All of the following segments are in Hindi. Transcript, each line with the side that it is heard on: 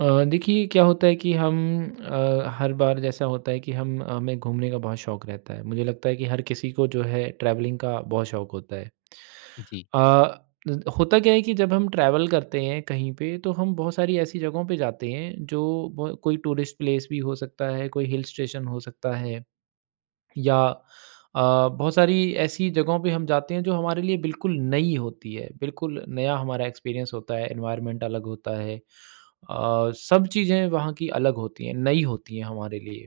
right: देखिए क्या होता है कि हर बार जैसा होता है कि हम हमें घूमने का बहुत शौक रहता है। मुझे लगता है कि हर किसी को जो है ट्रैवलिंग का बहुत शौक होता है।
left: जी,
right: अ, होता क्या है कि जब हम ट्रैवल करते हैं कहीं पे, तो हम बहुत सारी ऐसी जगहों पे जाते हैं जो कोई टूरिस्ट प्लेस भी हो सकता है, कोई हिल स्टेशन हो सकता है, या अ, बहुत सारी ऐसी जगहों पे हम जाते हैं जो हमारे लिए बिल्कुल नई होती है। बिल्कुल नया हमारा एक्सपीरियंस होता है, एनवायरनमेंट अलग होता है। सब चीज़ें वहाँ की अलग होती हैं, नई होती हैं हमारे लिए।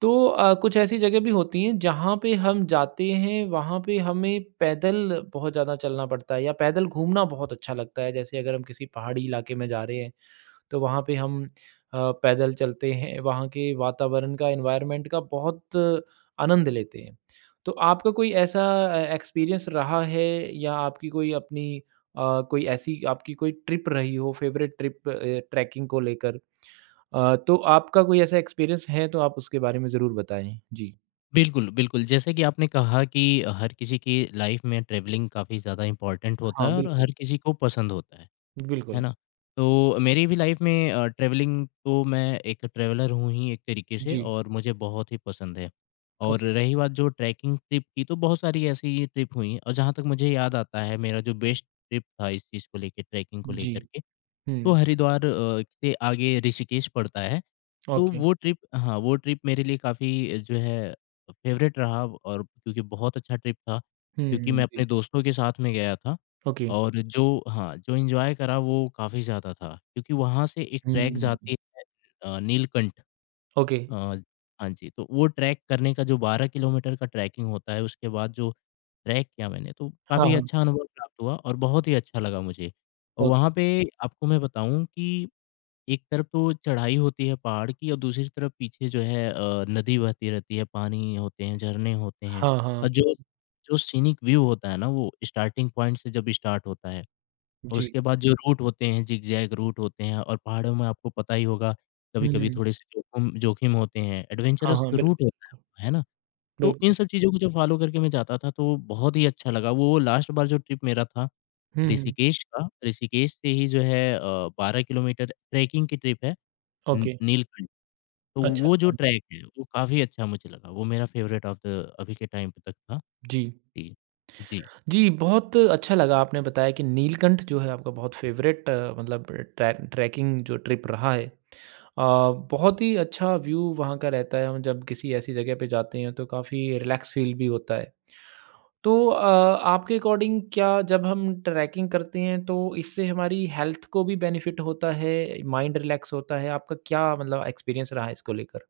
right: तो कुछ ऐसी जगह भी होती हैं जहाँ पे हम जाते हैं, वहाँ पे हमें पैदल बहुत ज़्यादा चलना पड़ता है या पैदल घूमना बहुत अच्छा लगता है। जैसे अगर हम किसी पहाड़ी इलाके में जा रहे हैं, तो वहाँ पे हम अ, पैदल चलते हैं, वहाँ के वातावरण का, एनवायरनमेंट का बहुत आनंद लेते हैं। तो आपका कोई ऐसा एक्सपीरियंस रहा है या आपकी कोई अपनी कोई ऐसी आपकी कोई ट्रिप रही हो, फेवरेट ट्रिप, ट्रैकिंग को लेकर? तो आपका कोई ऐसा एक्सपीरियंस है तो आप उसके बारे में ज़रूर बताएँ। जी।
left: बिल्कुल, बिल्कुल। जैसे कि आपने कहा कि हर किसी की लाइफ़ में ट्रैवलिंग काफ़ी ज़्यादा इम्पोर्टेंट होता
right: हाँ,
left: है और
right: बिल्कुल,
left: हर किसी को पसंद होता है
right: बिल्कुल।
left: ना? तो मेरी भी लाइफ़ में ट्रैवलिंग तो मैं एक ट्रैवलर हूँ ही एक तरीके से
right: जी,
left: और मुझे बहुत ही पसंद है। और
right: ओके।
left: रही बात जो ट्रैकिंग ट्रिप की तो बहुत सारी ऐसी ट्रिप हुई हैं और जहाँ तक मुझे याद आता है मेरा जो बेस्ट ट्रिप था इस चीज़ को लेके, ट्रैकिंग को
right: जी,
left: लेकर के तो
right: हुँ,
left: हरिद्वार के आगे ऋषिकेश पड़ता है। तो
right: ओके।
left: वो ट्रिप हाँ, वो ट्रिप मेरे लिए काफ़ी जो है फ़ेवरेट रहा और क्योंकि बहुत अच्छा ट्रिप था,
right: हुँ,
left: क्योंकि मैं
right: हुँ,
left: अपने
right: जी,
left: दोस्तों के साथ में गया था
right: ओके।
left: और जो हाँ, जो एन्जॉय करा वो काफ़ी ज़्यादा था। क्योंकि वहाँ से एक ट्रैक
right: हुँ,
left: जाती है नीलकंठ।
right: ओके।
left: अ, हाँ जी, तो वो ट्रैक करने का जो 12 किलोमीटर का ट्रैकिंग होता है, उसके बाद जो ट्रैक किया मैंने, तो
right: हाँ,
left: काफ़ी
right: हाँ,
left: अच्छा अनुभव प्राप्त हुआ और बहुत ही अच्छा लगा मुझे। और
right: ओके।
left: वहाँ पे आपको मैं बताऊँ कि एक तरफ तो चढ़ाई होती है पहाड़ की और दूसरी तरफ पीछे जो है नदी बहती रहती है, पानी होते हैं, झरने होते हैं
right: हाँ, हाँ,
left: और जो
right: बिल्कुल।
left: जो सीनिक व्यू होता है ना, वो स्टार्टिंग पॉइंट से जब स्टार्ट होता है और
right: जी।
left: उसके बाद जो रूट होते हैं, ज़िगज़ैग रूट होते हैं और पहाड़ों में आपको पता ही होगा, कभी-कभी
right: हुँ।
left: थोड़े-से जोखिम जोखिम होते हैं,
right: हाँ,
left: एडवेंचरस
right: हाँ,
left: रूट होता
right: बिल्कुल,
left: है ना? तो इन
right: बिल्कुल।
left: सब चीज़ों को जब फ़ॉलो करके मैं जाता था, तो बहुत ही अच्छा लगा। वो लास्ट बार जो ट्रिप मेरा था,
right: हुँ, हुँ।
left: ऋषिकेश का, ऋषिकेश से ही जो है 12 किलोमीटर ट्रैकिंग की ट्रिप है न
right: ओके,
left: नीलकंठ। तो
right: अच्छा,
left: वो जो
right: हाँ,
left: ट्रैक है, वो काफ़ी अच्छा मुझे लगा। वो मेरा फ़ेवरेट ऑफ द अभी के टाइम तक था।
right: जी।
left: जी। जी।
right: जी, बहुत अच्छा लगा आपने बताया कि नीलकंठ जो है आपका बहुत फ़ेवरेट मतलब ट्रैकिंग जो ट्रिप रहा है। बहुत ही अच्छा व्यू वहाँ का रहता है। हम जब किसी ऐसी जगह पे जाते हैं तो काफ़ी रिलैक्स फ़ील भी होता है। तो आपके अकॉर्डिंग क्या जब हम ट्रैकिंग करते हैं तो इससे हमारी हेल्थ को भी बेनिफिट होता है, माइंड रिलैक्स होता है? आपका क्या मतलब एक्सपीरियंस रहा है इसको लेकर?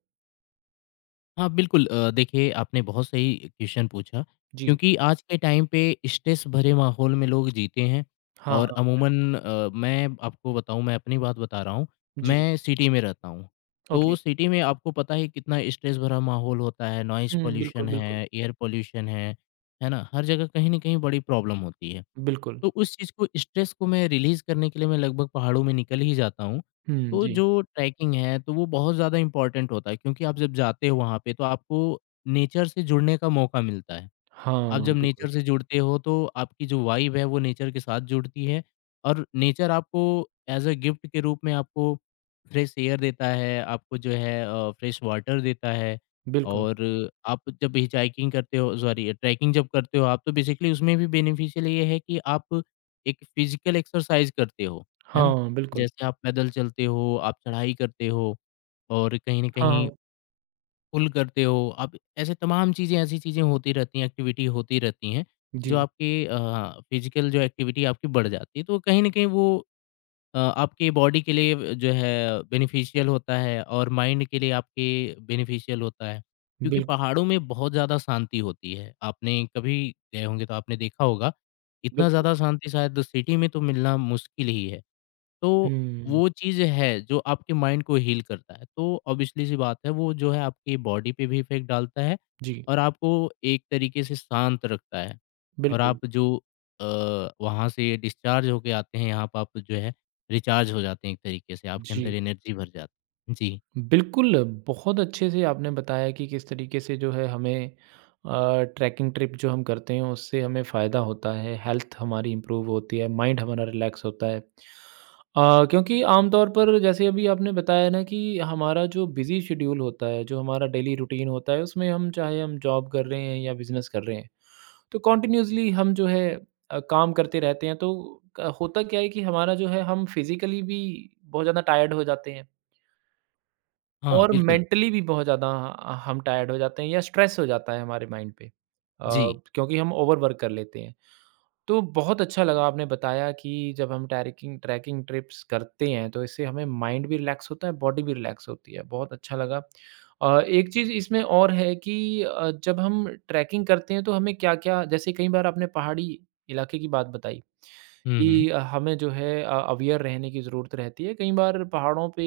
left: हाँ, बिल्कुल देखिए आपने बहुत सही क्वेश्चन पूछा
right: जी।
left: क्योंकि आज के टाइम पे स्ट्रेस भरे माहौल में लोग जीते हैं
right: हाँ,
left: और
right: हाँ।
left: अमूमन मैं आपको बताऊँ मैं अपनी बात बता रहा हूँ,
right: जी,
left: मैं सिटी में रहता हूँ। तो
right: ओके।
left: सिटी में आपको पता है कितना स्ट्रेस भरा माहौल होता है, नॉइज़
right: हुँ,
left: पॉल्यूशन
right: बिल्कुल, बिल्कुल।
left: है, एयर पॉल्यूशन है ना? हर जगह कहीं न कहीं बड़ी प्रॉब्लम होती है।
right: बिल्कुल।
left: तो उस चीज़ को स्ट्रेस को मैं रिलीज़ करने के लिए मैं लगभग पहाड़ों में निकल ही जाता हूँ।
right: हुँ,
left: तो
right: जी।
left: जो ट्रैकिंग है तो वो बहुत ज़्यादा इम्पोर्टेंट होता है क्योंकि आप जब जाते हो वहाँ पे तो आपको नेचर से जुड़ने का मौका मिलता है। आप
right: हाँ,
left: जब
right: बिल्कुल,
left: नेचर से जुड़ते हो तो आपकी जो वाइब है वो नेचर के साथ जुड़ती है और नेचर आपको एज अ गिफ्ट के रूप में आपको फ्रेश एयर देता है, आपको जो है फ्रेश वाटर देता है।
right: बिल्कुल।
left: और आप जब हिचाइकिंग करते हो, सॉरी ट्रैकिंग जब करते हो आप, तो बेसिकली उसमें भी बेनिफिशियल ये है कि आप एक फिजिकल एक्सरसाइज करते हो, है ना?
right: हाँ, बिल्कुल।
left: जैसे आप पैदल चलते हो, आप चढ़ाई करते हो और कहीं ना
right: हाँ,
left: कहीं
right: हाँ।
left: पुल करते हो आप। ऐसे तमाम चीज़ें, ऐसी चीज़ें होती रहती हैं, एक्टिविटी होती रहती हैं जो
right: जी,
left: आपकी फिजिकल जो एक्टिविटी आपकी बढ़ जाती है, तो कहीं ना कहीं वो आपके बॉडी के लिए जो है बेनिफिशियल होता है और माइंड के लिए आपके बेनिफिशियल होता है। क्योंकि
right: बिल्कुल,
left: पहाड़ों में बहुत ज़्यादा शांति होती है, आपने कभी गए होंगे तो आपने देखा होगा, इतना
right: बिल्कुल।
left: ज़्यादा शांति शायद सिटी में तो मिलना मुश्किल ही है। तो
right: हुँ,
left: वो चीज़ है जो आपके माइंड को हील करता है। तो ऑब्वियसली सी बात है वो जो है आपकी बॉडी पे भी इफ़ेक्ट डालता है
right: जी,
left: और आपको एक तरीके से शांत रखता है। और
right: बिल्कुल।
left: आप जो अ, वहाँ से डिस्चार्ज होके आते हैं यहाँ पे, आप जो है रिचार्ज हो जाते हैं एक तरीके से, आपके
right: जी।
left: अंदर एनर्जी भर जाती है। जी,
right: बिल्कुल, बहुत अच्छे से आपने बताया कि किस तरीके से जो है हमें ट्रैकिंग ट्रिप जो हम करते हैं उससे हमें फ़ायदा होता है, हेल्थ हमारी इम्प्रूव होती है, माइंड हमारा रिलैक्स होता है। क्योंकि आमतौर पर जैसे अभी आपने बताया ना कि हमारा जो बिज़ी शेड्यूल होता है, जो हमारा डेली रूटीन होता है उसमें हम चाहे हम जॉब कर रहे हैं या बिज़नेस कर रहे हैं, तो कंटिन्यूअसली हम जो है काम करते रहते हैं तो क होता क्या है कि हमारा जो है हम फिज़िकली भी बहुत ज़्यादा टायर्ड हो जाते हैं।
left: हाँ
right: और
left: बिल्कुल।
right: मेंटली भी बहुत ज़्यादा हम टायर्ड हो जाते हैं या स्ट्रेस हो जाता है हमारे माइंड पे,
left: जी।
right: क्योंकि हम ओवरवर्क कर लेते हैं। तो बहुत अच्छा लगा आपने बताया कि जब हम ट्रैकिंग ट्रैकिंग ट्रिप्स करते हैं तो इससे हमें माइंड भी रिलैक्स होता है, बॉडी भी रिलैक्स होती है, बहुत अच्छा लगा। एक चीज़ इसमें और है कि जब हम ट्रैकिंग करते हैं तो हमें क्या-क्या, जैसे कई बार आपने पहाड़ी इलाके की बात बताई
left: हुँ, हुँ।
right: कि हमें जो है अवेयर रहने की ज़रूरत रहती है। कई बार पहाड़ों पे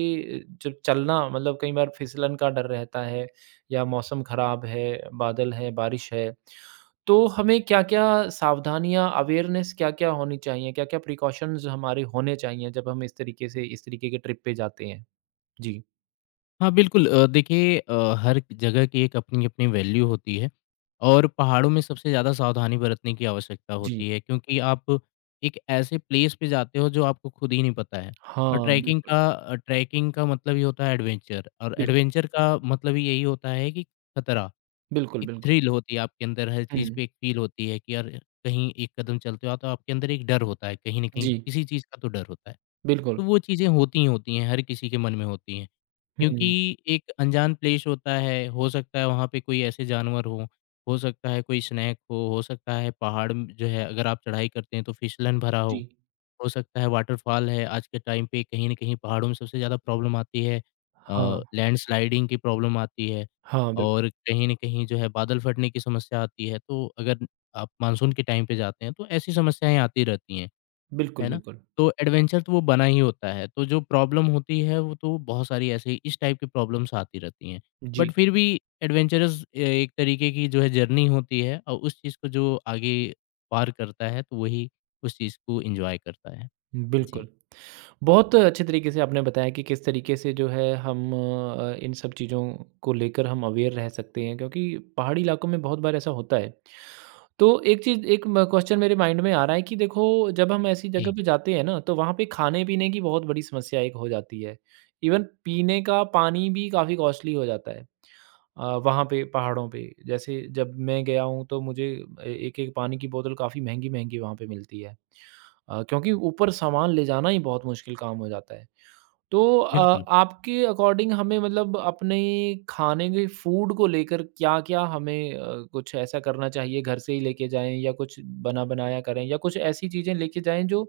right: जब चलना, मतलब कई बार फिसलन का डर रहता है, या मौसम ख़राब है, बादल है, बारिश है, तो हमें क्या-क्या सावधानियाँ, अवेयरनेस क्या-क्या होनी चाहिए? क्या-क्या प्रिकॉशंस हमारे होने चाहिए जब हम इस तरीके से इस तरीके के ट्रिप पे जाते हैं? जी।
left: हाँ, बिल्कुल देखिए हर जगह की एक अपनी-अपनी वैल्यू होती है और पहाड़ों में सबसे ज़्यादा सावधानी बरतने की आवश्यकता
right: जी।
left: होती है क्योंकि आप एक ऐसे प्लेस पे जाते हो जो आपको खुद ही नहीं पता है। और
right: हाँ,
left: ट्रैकिंग
right: बिल्कुल,
left: का ट्रैकिंग का मतलब ही होता है एडवेंचर और
right: बिल्कुल,
left: एडवेंचर का मतलब ही यही होता है कि खतरा,
right: बिल्कुल,
left: एक
right: बिल्कुल।
left: थ्रिल होती है आपके अंदर, हर चीज़
right: हुँ,
left: पे एक फ़ील होती है कि यार कहीं एक कदम चलते हो आप तो आपके अंदर एक डर होता है, कहीं न कहीं
right: जी,
left: किसी चीज़ का तो डर होता है। तो
right: बिल्कुल।
left: वो चीज़ें होती ही होती हैं, हर किसी के मन में होती हैं।
right: हुँ,
left: क्योंकि एक अनजान प्लेस होता है, हो सकता है वहाँ पे कोई ऐसे जानवर हों, हो सकता है कोई स्नैक हो सकता है पहाड़ म जो है अगर आप चढ़ाई करते हैं तो फिसलन भरा
right: जी।
left: हो सकता है वाटरफॉल है। आज के टाइम पे कहीं न कहीं पहाड़ों में सबसे ज़्यादा प्रॉब्लम आती है,
right: हाँ,
left: लैंडस्लाइडिंग की प्रॉब्लम आती है
right: हाँ, बिल्कुल,
left: और कहीं न कहीं जो है बादल फटने की समस्या आती है। तो अगर आप मानसून के टाइम पे जाते हैं तो ऐसी समस्याएँ आती रहती हैं।
right: बिल्कुल,
left: है ना?
right: बिल्कुल।
left: तो एडवेंचर तो वो बना ही होता है, तो जो प्रॉब्लम होती है वो तो बहुत सारी ऐसे ही इस टाइप की प्रॉब्लम्स आती रहती हैं। बट
right: जी।
left: फिर भी एडवेंचरस एक तरीके की जो है जर्नी होती है और उस चीज़ को जो आगे पार करता है, तो वही उस चीज़ को एन्जॉय करता है। जी।
right: बिल्कुल। बहुत अच्छे तरीके से आपने बताया कि किस तरीके से जो है हम इन सब चीज़ों को लेकर हम अवेयर रह सकते हैं, क्योंकि पहाड़ी इलाकों में बहुत बार ऐसा होता है। तो एक चीज़ एक म क्वेश्चन मेरे माइंड में आ रहा है कि देखो, जब हम ऐसी
left: जी,
right: जगह पे जाते हैं ना तो वहाँ पे खाने-पीने की बहुत बड़ी समस्या एक हो जाती है। इवन पीने का पानी भी काफ़ी कॉस्टली हो जाता है। वहाँ पे पहाड़ों पे जैसे जब मैं गया हूँ तो मुझे एक-एक पानी की बोतल काफ़ी महँगी-महँगी वहाँ पे मिलती है। क्योंकि ऊपर सामान ले जाना ही बहुत मुश्किल काम हो जाता है। तो
left: बिल्कुल।
right: आपके अकॉर्डिंग हमें मतलब अपने खाने के फूड को लेकर क्या-क्या हमें, कुछ ऐसा करना चाहिए घर से ही लेके जाएँ, या कुछ बना-बनाया करें, या कुछ ऐसी चीज़ें लेके जाएँ जो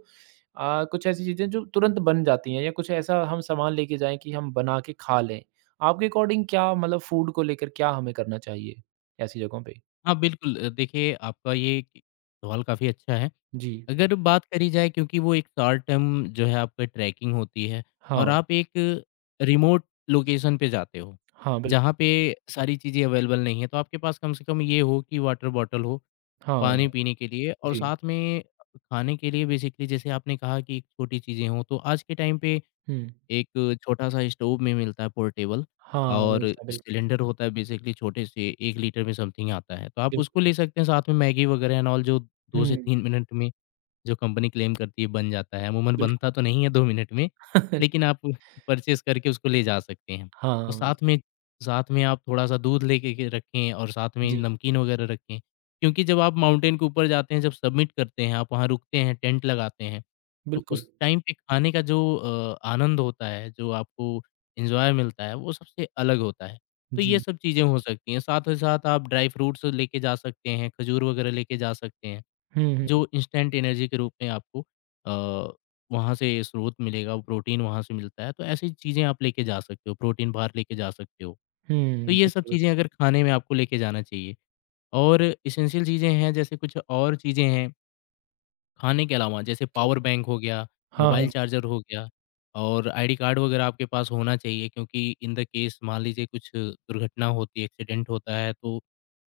right: कुछ ऐसी चीज़ें जो तुरंत बन जाती हैं, या कुछ ऐसा हम सामान लेके जाएँ कि हम बना के खा लें? आपके अकॉर्डिंग क्या मतलब फूड को लेकर क्या हमें करना चाहिए ऐसी जगहों पे?
left: हाँ, बिल्कुल देखिए आपका ये सवाल काफ़ी अच्छा है।
right: जी।
left: अगर बात करी जाए क्योंकि वो एक शॉर्ट टर्म जो है आपका ट्रैकिंग होती है और
right: हाँ।
left: आप एक रिमोट लोकेशन पे जाते हो,
right: हाँ, बिल्कुल।
left: जहाँ पे सारी चीज़ें अवेलेबल नहीं है, तो आपके पास कम से कम ये हो कि वाटर बॉटल हो,
right: हाँ,
left: पानी पीने के लिए और
right: जी।
left: साथ में खाने के लिए। बेसिकली जैसे आपने कहा कि छोटी चीज़ें हों, तो आज के टाइम पे
right: हुँ।
left: एक छोटा-सा स्टोव में मिलता है पोर्टेबल,
right: हाँ,
left: और
right: मिलता बिल्कुल,
left: सिलेंडर होता है बेसिकली छोटे से 1 लीटर में समथिंग आता है, तो आप
right: बिल्कुल,
left: उसको ले
right: बिल्कुल।
left: सकते हैं। साथ में मैगी वगैरह एंड ऑल जो 2 से
right: हुँ,
left: 3 मिनट में जो कंपनी क्लेम करती है बन जाता है। अमूमन
right: बिल्कुल।
left: बनता तो नहीं है 2 मिनट में, लेकिन आप परचेज़ करके उसको ले जा सकते हैं। और
right: हाँ।
left: साथ में आप थोड़ा-सा दूध लेके के रखें और साथ में
right: जी,
left: नमकीन वगैरह रखें। क्योंकि जब आप माउंटेन के ऊपर जाते हैं, जब सबमिट करते हैं, आप वहाँ रुकते हैं, टेंट लगाते हैं, तो
right: बिल्कुल।
left: उस टाइम पे खाने का जो आनंद होता है, जो आपको एन्जॉय मिलता है, वो सबसे अलग होता है। तो ये
right: जी।
left: सब चीज़ें हो सकती हैं। साथ ही साथ आप ड्राई फ्रूट्स लेके जा सकते हैं, खजूर वगैरह लेके जा सकते हैं।
right: हुँ, हुँ,
left: जो इंस्टेंट एनर्जी के रूप में आपको अ, वहाँ से स्रोत मिलेगा, वो प्रोटीन वहाँ से मिलता है, तो ऐसी चीज़ें आप लेके जा सकते हो, प्रोटीन बार लेके जा सकते हो। तो
right: हुँ,
left: ये सब
right: बिल्कुल।
left: चीज़ें अगर खाने में आपको लेके जाना चाहिए और एसेंशियल चीज़ें हैं, जैसे कुछ और चीज़ें हैं खाने के अलावा, जैसे
right: ओके।
left: पावर बैंक हो गया,
right: हाँ,
left: मोबाइल
right: हाँ,
left: चार्जर हो गया और आईडी कार्ड वगैरह आपके पास होना चाहिए। क्योंकि इन द केस मान लीजिए कुछ दुर्घटना होती है, एक्सीडेंट होता है तो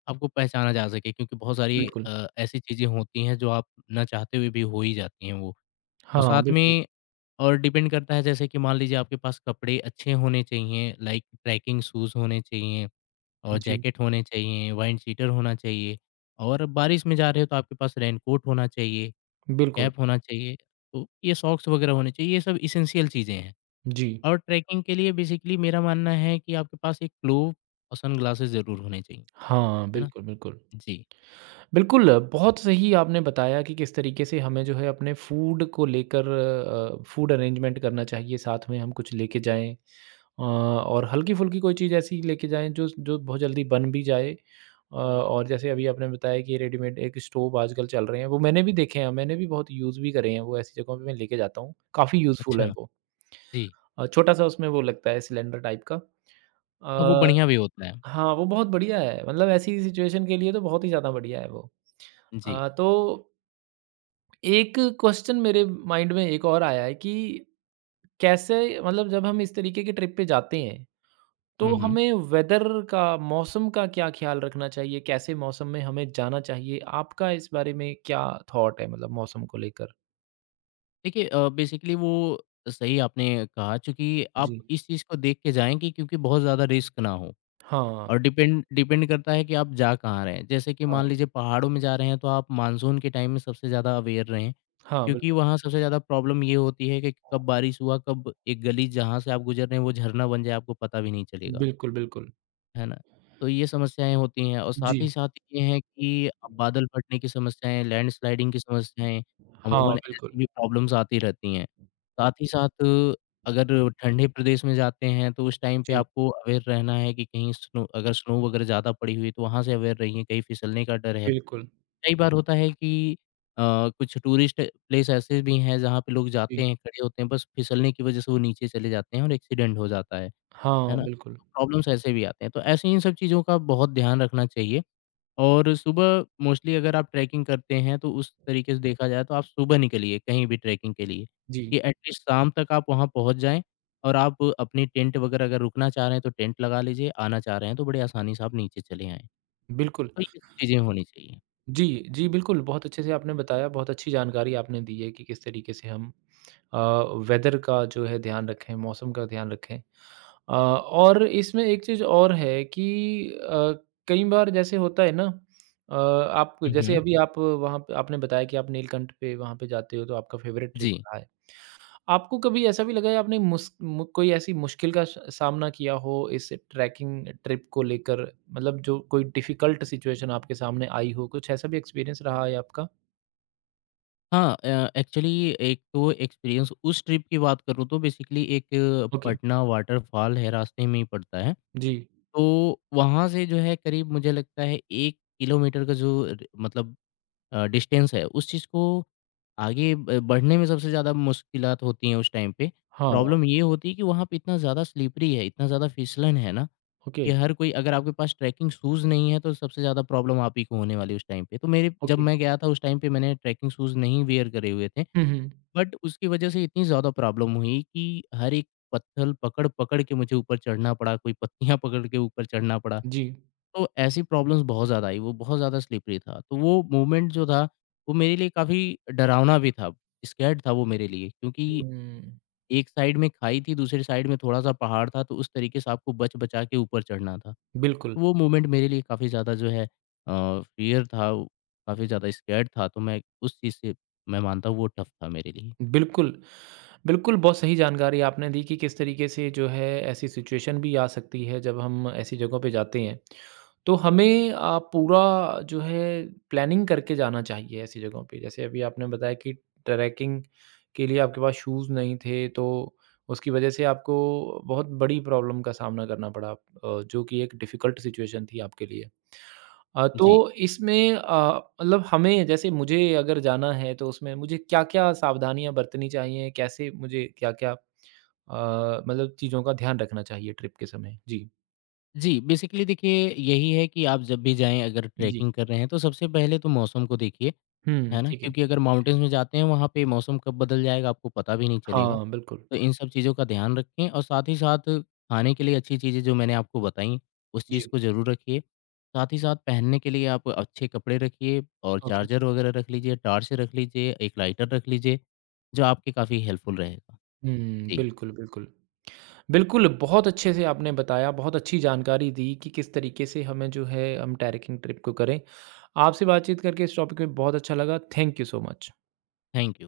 left: आपको पहचाना जा सके, क्योंकि बहुत सारी
right: बिल्कुल।
left: ऐसी चीज़ें होती हैं जो आप ना चाहते हुए भी हो ही जाती हैं वो। और
right: हाँ,
left: साथ
right: बिल्कुल।
left: में और डिपेंड करता है जैसे कि मान लीजिए आपके पास कपड़े अच्छे होने चाहिए, लाइक ट्रैकिंग शूज़ होने चाहिए और
right: जी,
left: जैकेट होने चाहिए, वाइंड शीटर होना चाहिए और बारिश में जा रहे हो तो आपके पास रेनकोट होना चाहिए।
right: बिल्कुल।
left: कैप होना चाहिए, तो ये सॉक्स वगैरह होने चाहिए, ये सब एसेंशियल चीज़ें हैं।
right: जी।
left: और ट्रैकिंग के लिए बेसिकली मेरा मानना है कि आपके पास एक ग्लोव और सनग्लासेस ज़रूर होने चाहिए,
right: हाँ,
left: है ना?
right: बिल्कुल, बिल्कुल।
left: जी,
right: बिल्कुल, बहुत सही आपने बताया कि किस तरीके से हमें जो है अपने फूड को लेकर फूड अरेंजमेंट करना चाहिए, साथ में हम कुछ लेके जाएँ। और हल्की-फुल्की कोई चीज़ ऐसी लेके जाएँ जो जो बहुत जल्दी बन भी जाए। और जैसे अभी आपने बताया कि रेडीमेड एक स्टोव आजकल चल रहे हैं, वो मैंने भी देखे हैं, मैंने भी बहुत यूज़ भी करे हैं, वो ऐसी जगहों पे मैं लेके जाता हूँ, काफ़ी यूज़फुल है
left: अच्छा,
right: वो।
left: जी।
right: छोटा-सा उसमें वो लगता है सिलेंडर टाइप का।
left: हाँ, वो
right: अ,
left: बढ़िया भी होता है।
right: हाँ, वो बहुत बढ़िया है, मतलब ऐसी सिचुएशन के लिए तो बहुत ही ज़्यादा बढ़िया है वो।
left: जी,
right: तो एक क्वेश्चन मेरे माइंड में एक और आया है कि कैसे, मतलब जब हम इस तरीके के ट्रिप पे जाते हैं,
left: हुँ,
right: तो
left: हुँ।
right: हमें वेदर का, मौसम का क्या ख़्याल रखना चाहिए? कैसे मौसम में हमें जाना चाहिए? आपका इस बारे में क्या थॉट है, मतलब मौसम को लेकर?
left: देखिए बेसिकली वो सही आपने कहा, चूँकि आप
right: जी।
left: इस चीज़ को देख के जाएँ कि क्योंकि बहुत ज़्यादा रिस्क ना हो
right: हाँ,
left: और डिपेंड डिपेंड करता है कि आप जा कहाँ रहे हैं। जैसे कि मान
right: हाँ,
left: लीजिए पहाड़ों में जा रहे हैं, तो आप मानसून के टाइम में सबसे ज़्यादा अवेयर रहें
right: हाँ,
left: क्योंकि
right: बिल्कुल।
left: वहाँ सबसे ज़्यादा प्रॉब्लम ये होती है कि कब बारिश हुआ, कब एक गली जहाँ से आप गुज़र रहे हैं वो झरना बन जाए आपको पता भी नहीं चलेगा,
right: बिल्कुल, बिल्कुल।
left: है ना? तो ये समस्याएँ होती हैं और साथ
right: जी।
left: ही साथ ये है कि बादल फटने की समस्याएँ, लैंडस्लाइडिंग की समस्याएँ,
right: हाँ,
left: अमूमन ऐसी
right: बिल्कुल।
left: भी प्रॉब्लम्स आती रहती हैं। साथ ही साथ अगर ठंडे प्रदेश में जाते हैं तो उस टाइम पे
right: जी,
left: आपको अवेयर रहना है कि कहीं स्नो अगर स्नो वगैरह ज़्यादा पड़ी हुई है तो वहाँ से अवेयर रहिए, कहीं फिसलने का डर है।
right: बिल्कुल।
left: कई बार होता है कि अ, कुछ टूरिस्ट प्लेस ऐसे भी हैं जहाँ पे लोग जाते
right: जी।
left: हैं, खड़े होते हैं, बस फिसलने की वजह से वो नीचे चले जाते हैं और एक्सीडेंट हो जाता है
right: हाँ,
left: ना?
right: बिल्कुल।
left: प्रॉब्लम्स ऐसे भी आते हैं, तो ऐसे इन सब चीज़ों का बहुत ध्यान रखना चाहिए। और सुबह मोस्टली अगर आप ट्रैकिंग करते हैं तो उस तरीके से देखा जाए तो आप सुबह निकलिए कहीं भी ट्रैकिंग के लिए,
right: जी,
left: कि एटलीस्ट शाम तक आप वहाँ पहुँच जाएँ और आप अपनी टेंट वगैरह अगर रुकना चाह रहे हैं तो टेंट लगा लीजिए, आना चाह रहे हैं तो बड़ी आसानी से आप नीचे चले आएँ।
right: बिल्कुल।
left: तो ये सब चीज़ें होनी चाहिए।
right: जी, जी, बिल्कुल, बहुत अच्छे से आपने बताया, बहुत अच्छी जानकारी आपने दी है कि किस तरीके से हम अ, वेदर का जो है ध्यान रखें, मौसम का ध्यान रखें। और इसमें एक चीज़ और है कि अ, कई बार जैसे होता है ना, आप
left: हुँ,
right: जैसे
left: हुँ।
right: हुँ। अभी आप वहाँ पे आपने बताया कि आप नीलकंठ पे वहाँ पे जाते हो तो आपका फेवरेट ट्रिप
left: जी।
right: रहा है। आपको कभी ऐसा भी लगा है आपने मुस मु कोई ऐसी मुश्किल का स सामना किया हो इस ट्रैकिंग ट्रिप को लेकर, मतलब जो कोई डिफ़िकल्ट सिचुएशन आपके सामने आई हो, कुछ ऐसा भी एक्सपीरियंस रहा है आपका?
left: हाँ एक्चुअली एक तो एक्सपीरियंस उस ट्रिप की बात करूँ तो बेसिकली एक
right: ओके,
left: पटना वाटरफॉल है, रास्ते में ही पड़ता है।
right: जी।
left: तो वहाँ से जो है करीब मुझे लगता है 1 किलोमीटर का जो र मतलब डिस्टेंस है, उस चीज़ को आगे ब बढ़ने में सबसे ज़्यादा मुश्किलात होती हैं उस टाइम पे।
right: हाँ,
left: प्रॉब्लम ये होती है कि वहाँ पे इतना ज़्यादा स्लिपरी है, इतना ज़्यादा फिसलन है ना, कि
right: ओके,
left: हर कोई अगर आपके पास ट्रैकिंग शूज़ नहीं है, तो सबसे ज़्यादा प्रॉब्लम आप ही को होने वाली है उस टाइम पे। तो मेरे जब
right: ओके।
left: मैं गया था उस टाइम पे मैंने ट्रैकिंग शूज़ नहीं वियर करे हुए थे।
right: हुँ, हुँ।
left: बट उसकी वजह से इतनी ज़्यादा प्रॉब्लम हुई कि हर एक पत्थर पकड़-पकड़ के मुझे ऊपर चढ़ना पड़ा, कोई पत्तियाँ पकड़ के ऊपर चढ़ना पड़ा।
right: जी।
left: तो ऐसी प्रॉब्लम्स बहुत ज़्यादा आई, वो बहुत ज़्यादा स्लिपरी था। तो वो मोमेंट जो था, वो मेरे लिए काफ़ी डरावना भी था, स्कैर्ड था वो मेरे लिए, क्योंकि
right: हुँ,
left: एक साइड में खाई थी, दूसरी साइड में थोड़ा-सा पहाड़ था, तो उस तरीके से आपको बच-बचा के ऊपर चढ़ना था।
right: बिल्कुल।
left: तो वो मोमेंट मेरे लिए काफ़ी ज़्यादा जो है अ, फ़ियर था, काफ़ी ज़्यादा स्कैर्ड था, तो मैं उस चीज़ से मैं मानता हूँ वो टफ था मेरे लिए।
right: बिल्कुल। बिल्कुल, बहुत सही जानकारी आपने दी कि किस तरीके से जो है ऐसी सिचुएशन भी आ सकती है जब हम ऐसी जगहों पे जाते हैं। तो हमें पूरा जो है प्लानिंग करके जाना चाहिए ऐसी जगहों पे। जैसे अभी आपने बताया कि ट्रैकिंग के लिए आपके पास शूज़ नहीं थे तो उसकी वजह से आपको बहुत बड़ी प्रॉब्लम का सामना करना पड़ा, जो कि एक डिफ़िकल्ट सिचुएशन थी आपके लिए।
left: जी।
right: तो इसमें मतलब हमें जैसे मुझे अगर जाना है तो उसमें मुझे क्या-क्या सावधानियाँ बरतनी चाहिए? कैसे मुझे क्या-क्या मतलब चीज़ों का ध्यान रखना चाहिए ट्रिप के समय? जी,
left: जी, बेसिकली देखिए यही है कि आप जब भी जाएँ अगर
right: जी।
left: ट्रैकिंग कर रहे हैं तो सबसे पहले तो मौसम को देखिए,
right: हुँ,
left: है ना?
right: ठीक है।
left: क्योंकि अगर माउंटेन्स में जाते हैं वहाँ पे मौसम कब बदल जाएगा आपको पता भी नहीं चलेगा।
right: हाँ, बिल्कुल।
left: तो इन सब चीज़ों का ध्यान रखें और साथ ही साथ खाने के लिए अच्छी चीज़ें जो मैंने आपको बताईं, उस
right: जी,
left: चीज़ को ज़रूर रखिए। साथ ही साथ पहनने के लिए आप अच्छे कपड़े रखिए और
right: ओके।
left: चार्जर वगैरह रख लीजिए, टॉर्च रख लीजिए, एक लाइटर रख लीजिए, जो आपके काफ़ी हेल्पफुल रहेगा।
right: हुँ,
left: जी,
right: बिल्कुल, बिल्कुल। बिल्कुल, बहुत अच्छे से आपने बताया, बहुत अच्छी जानकारी दी कि किस तरीके से हमें जो है हम ट्रैकिंग ट्रिप को करें। आपसे बातचीत करके इस टॉपिक में बहुत अच्छा लगा। Thank you so much.
left: Thank you.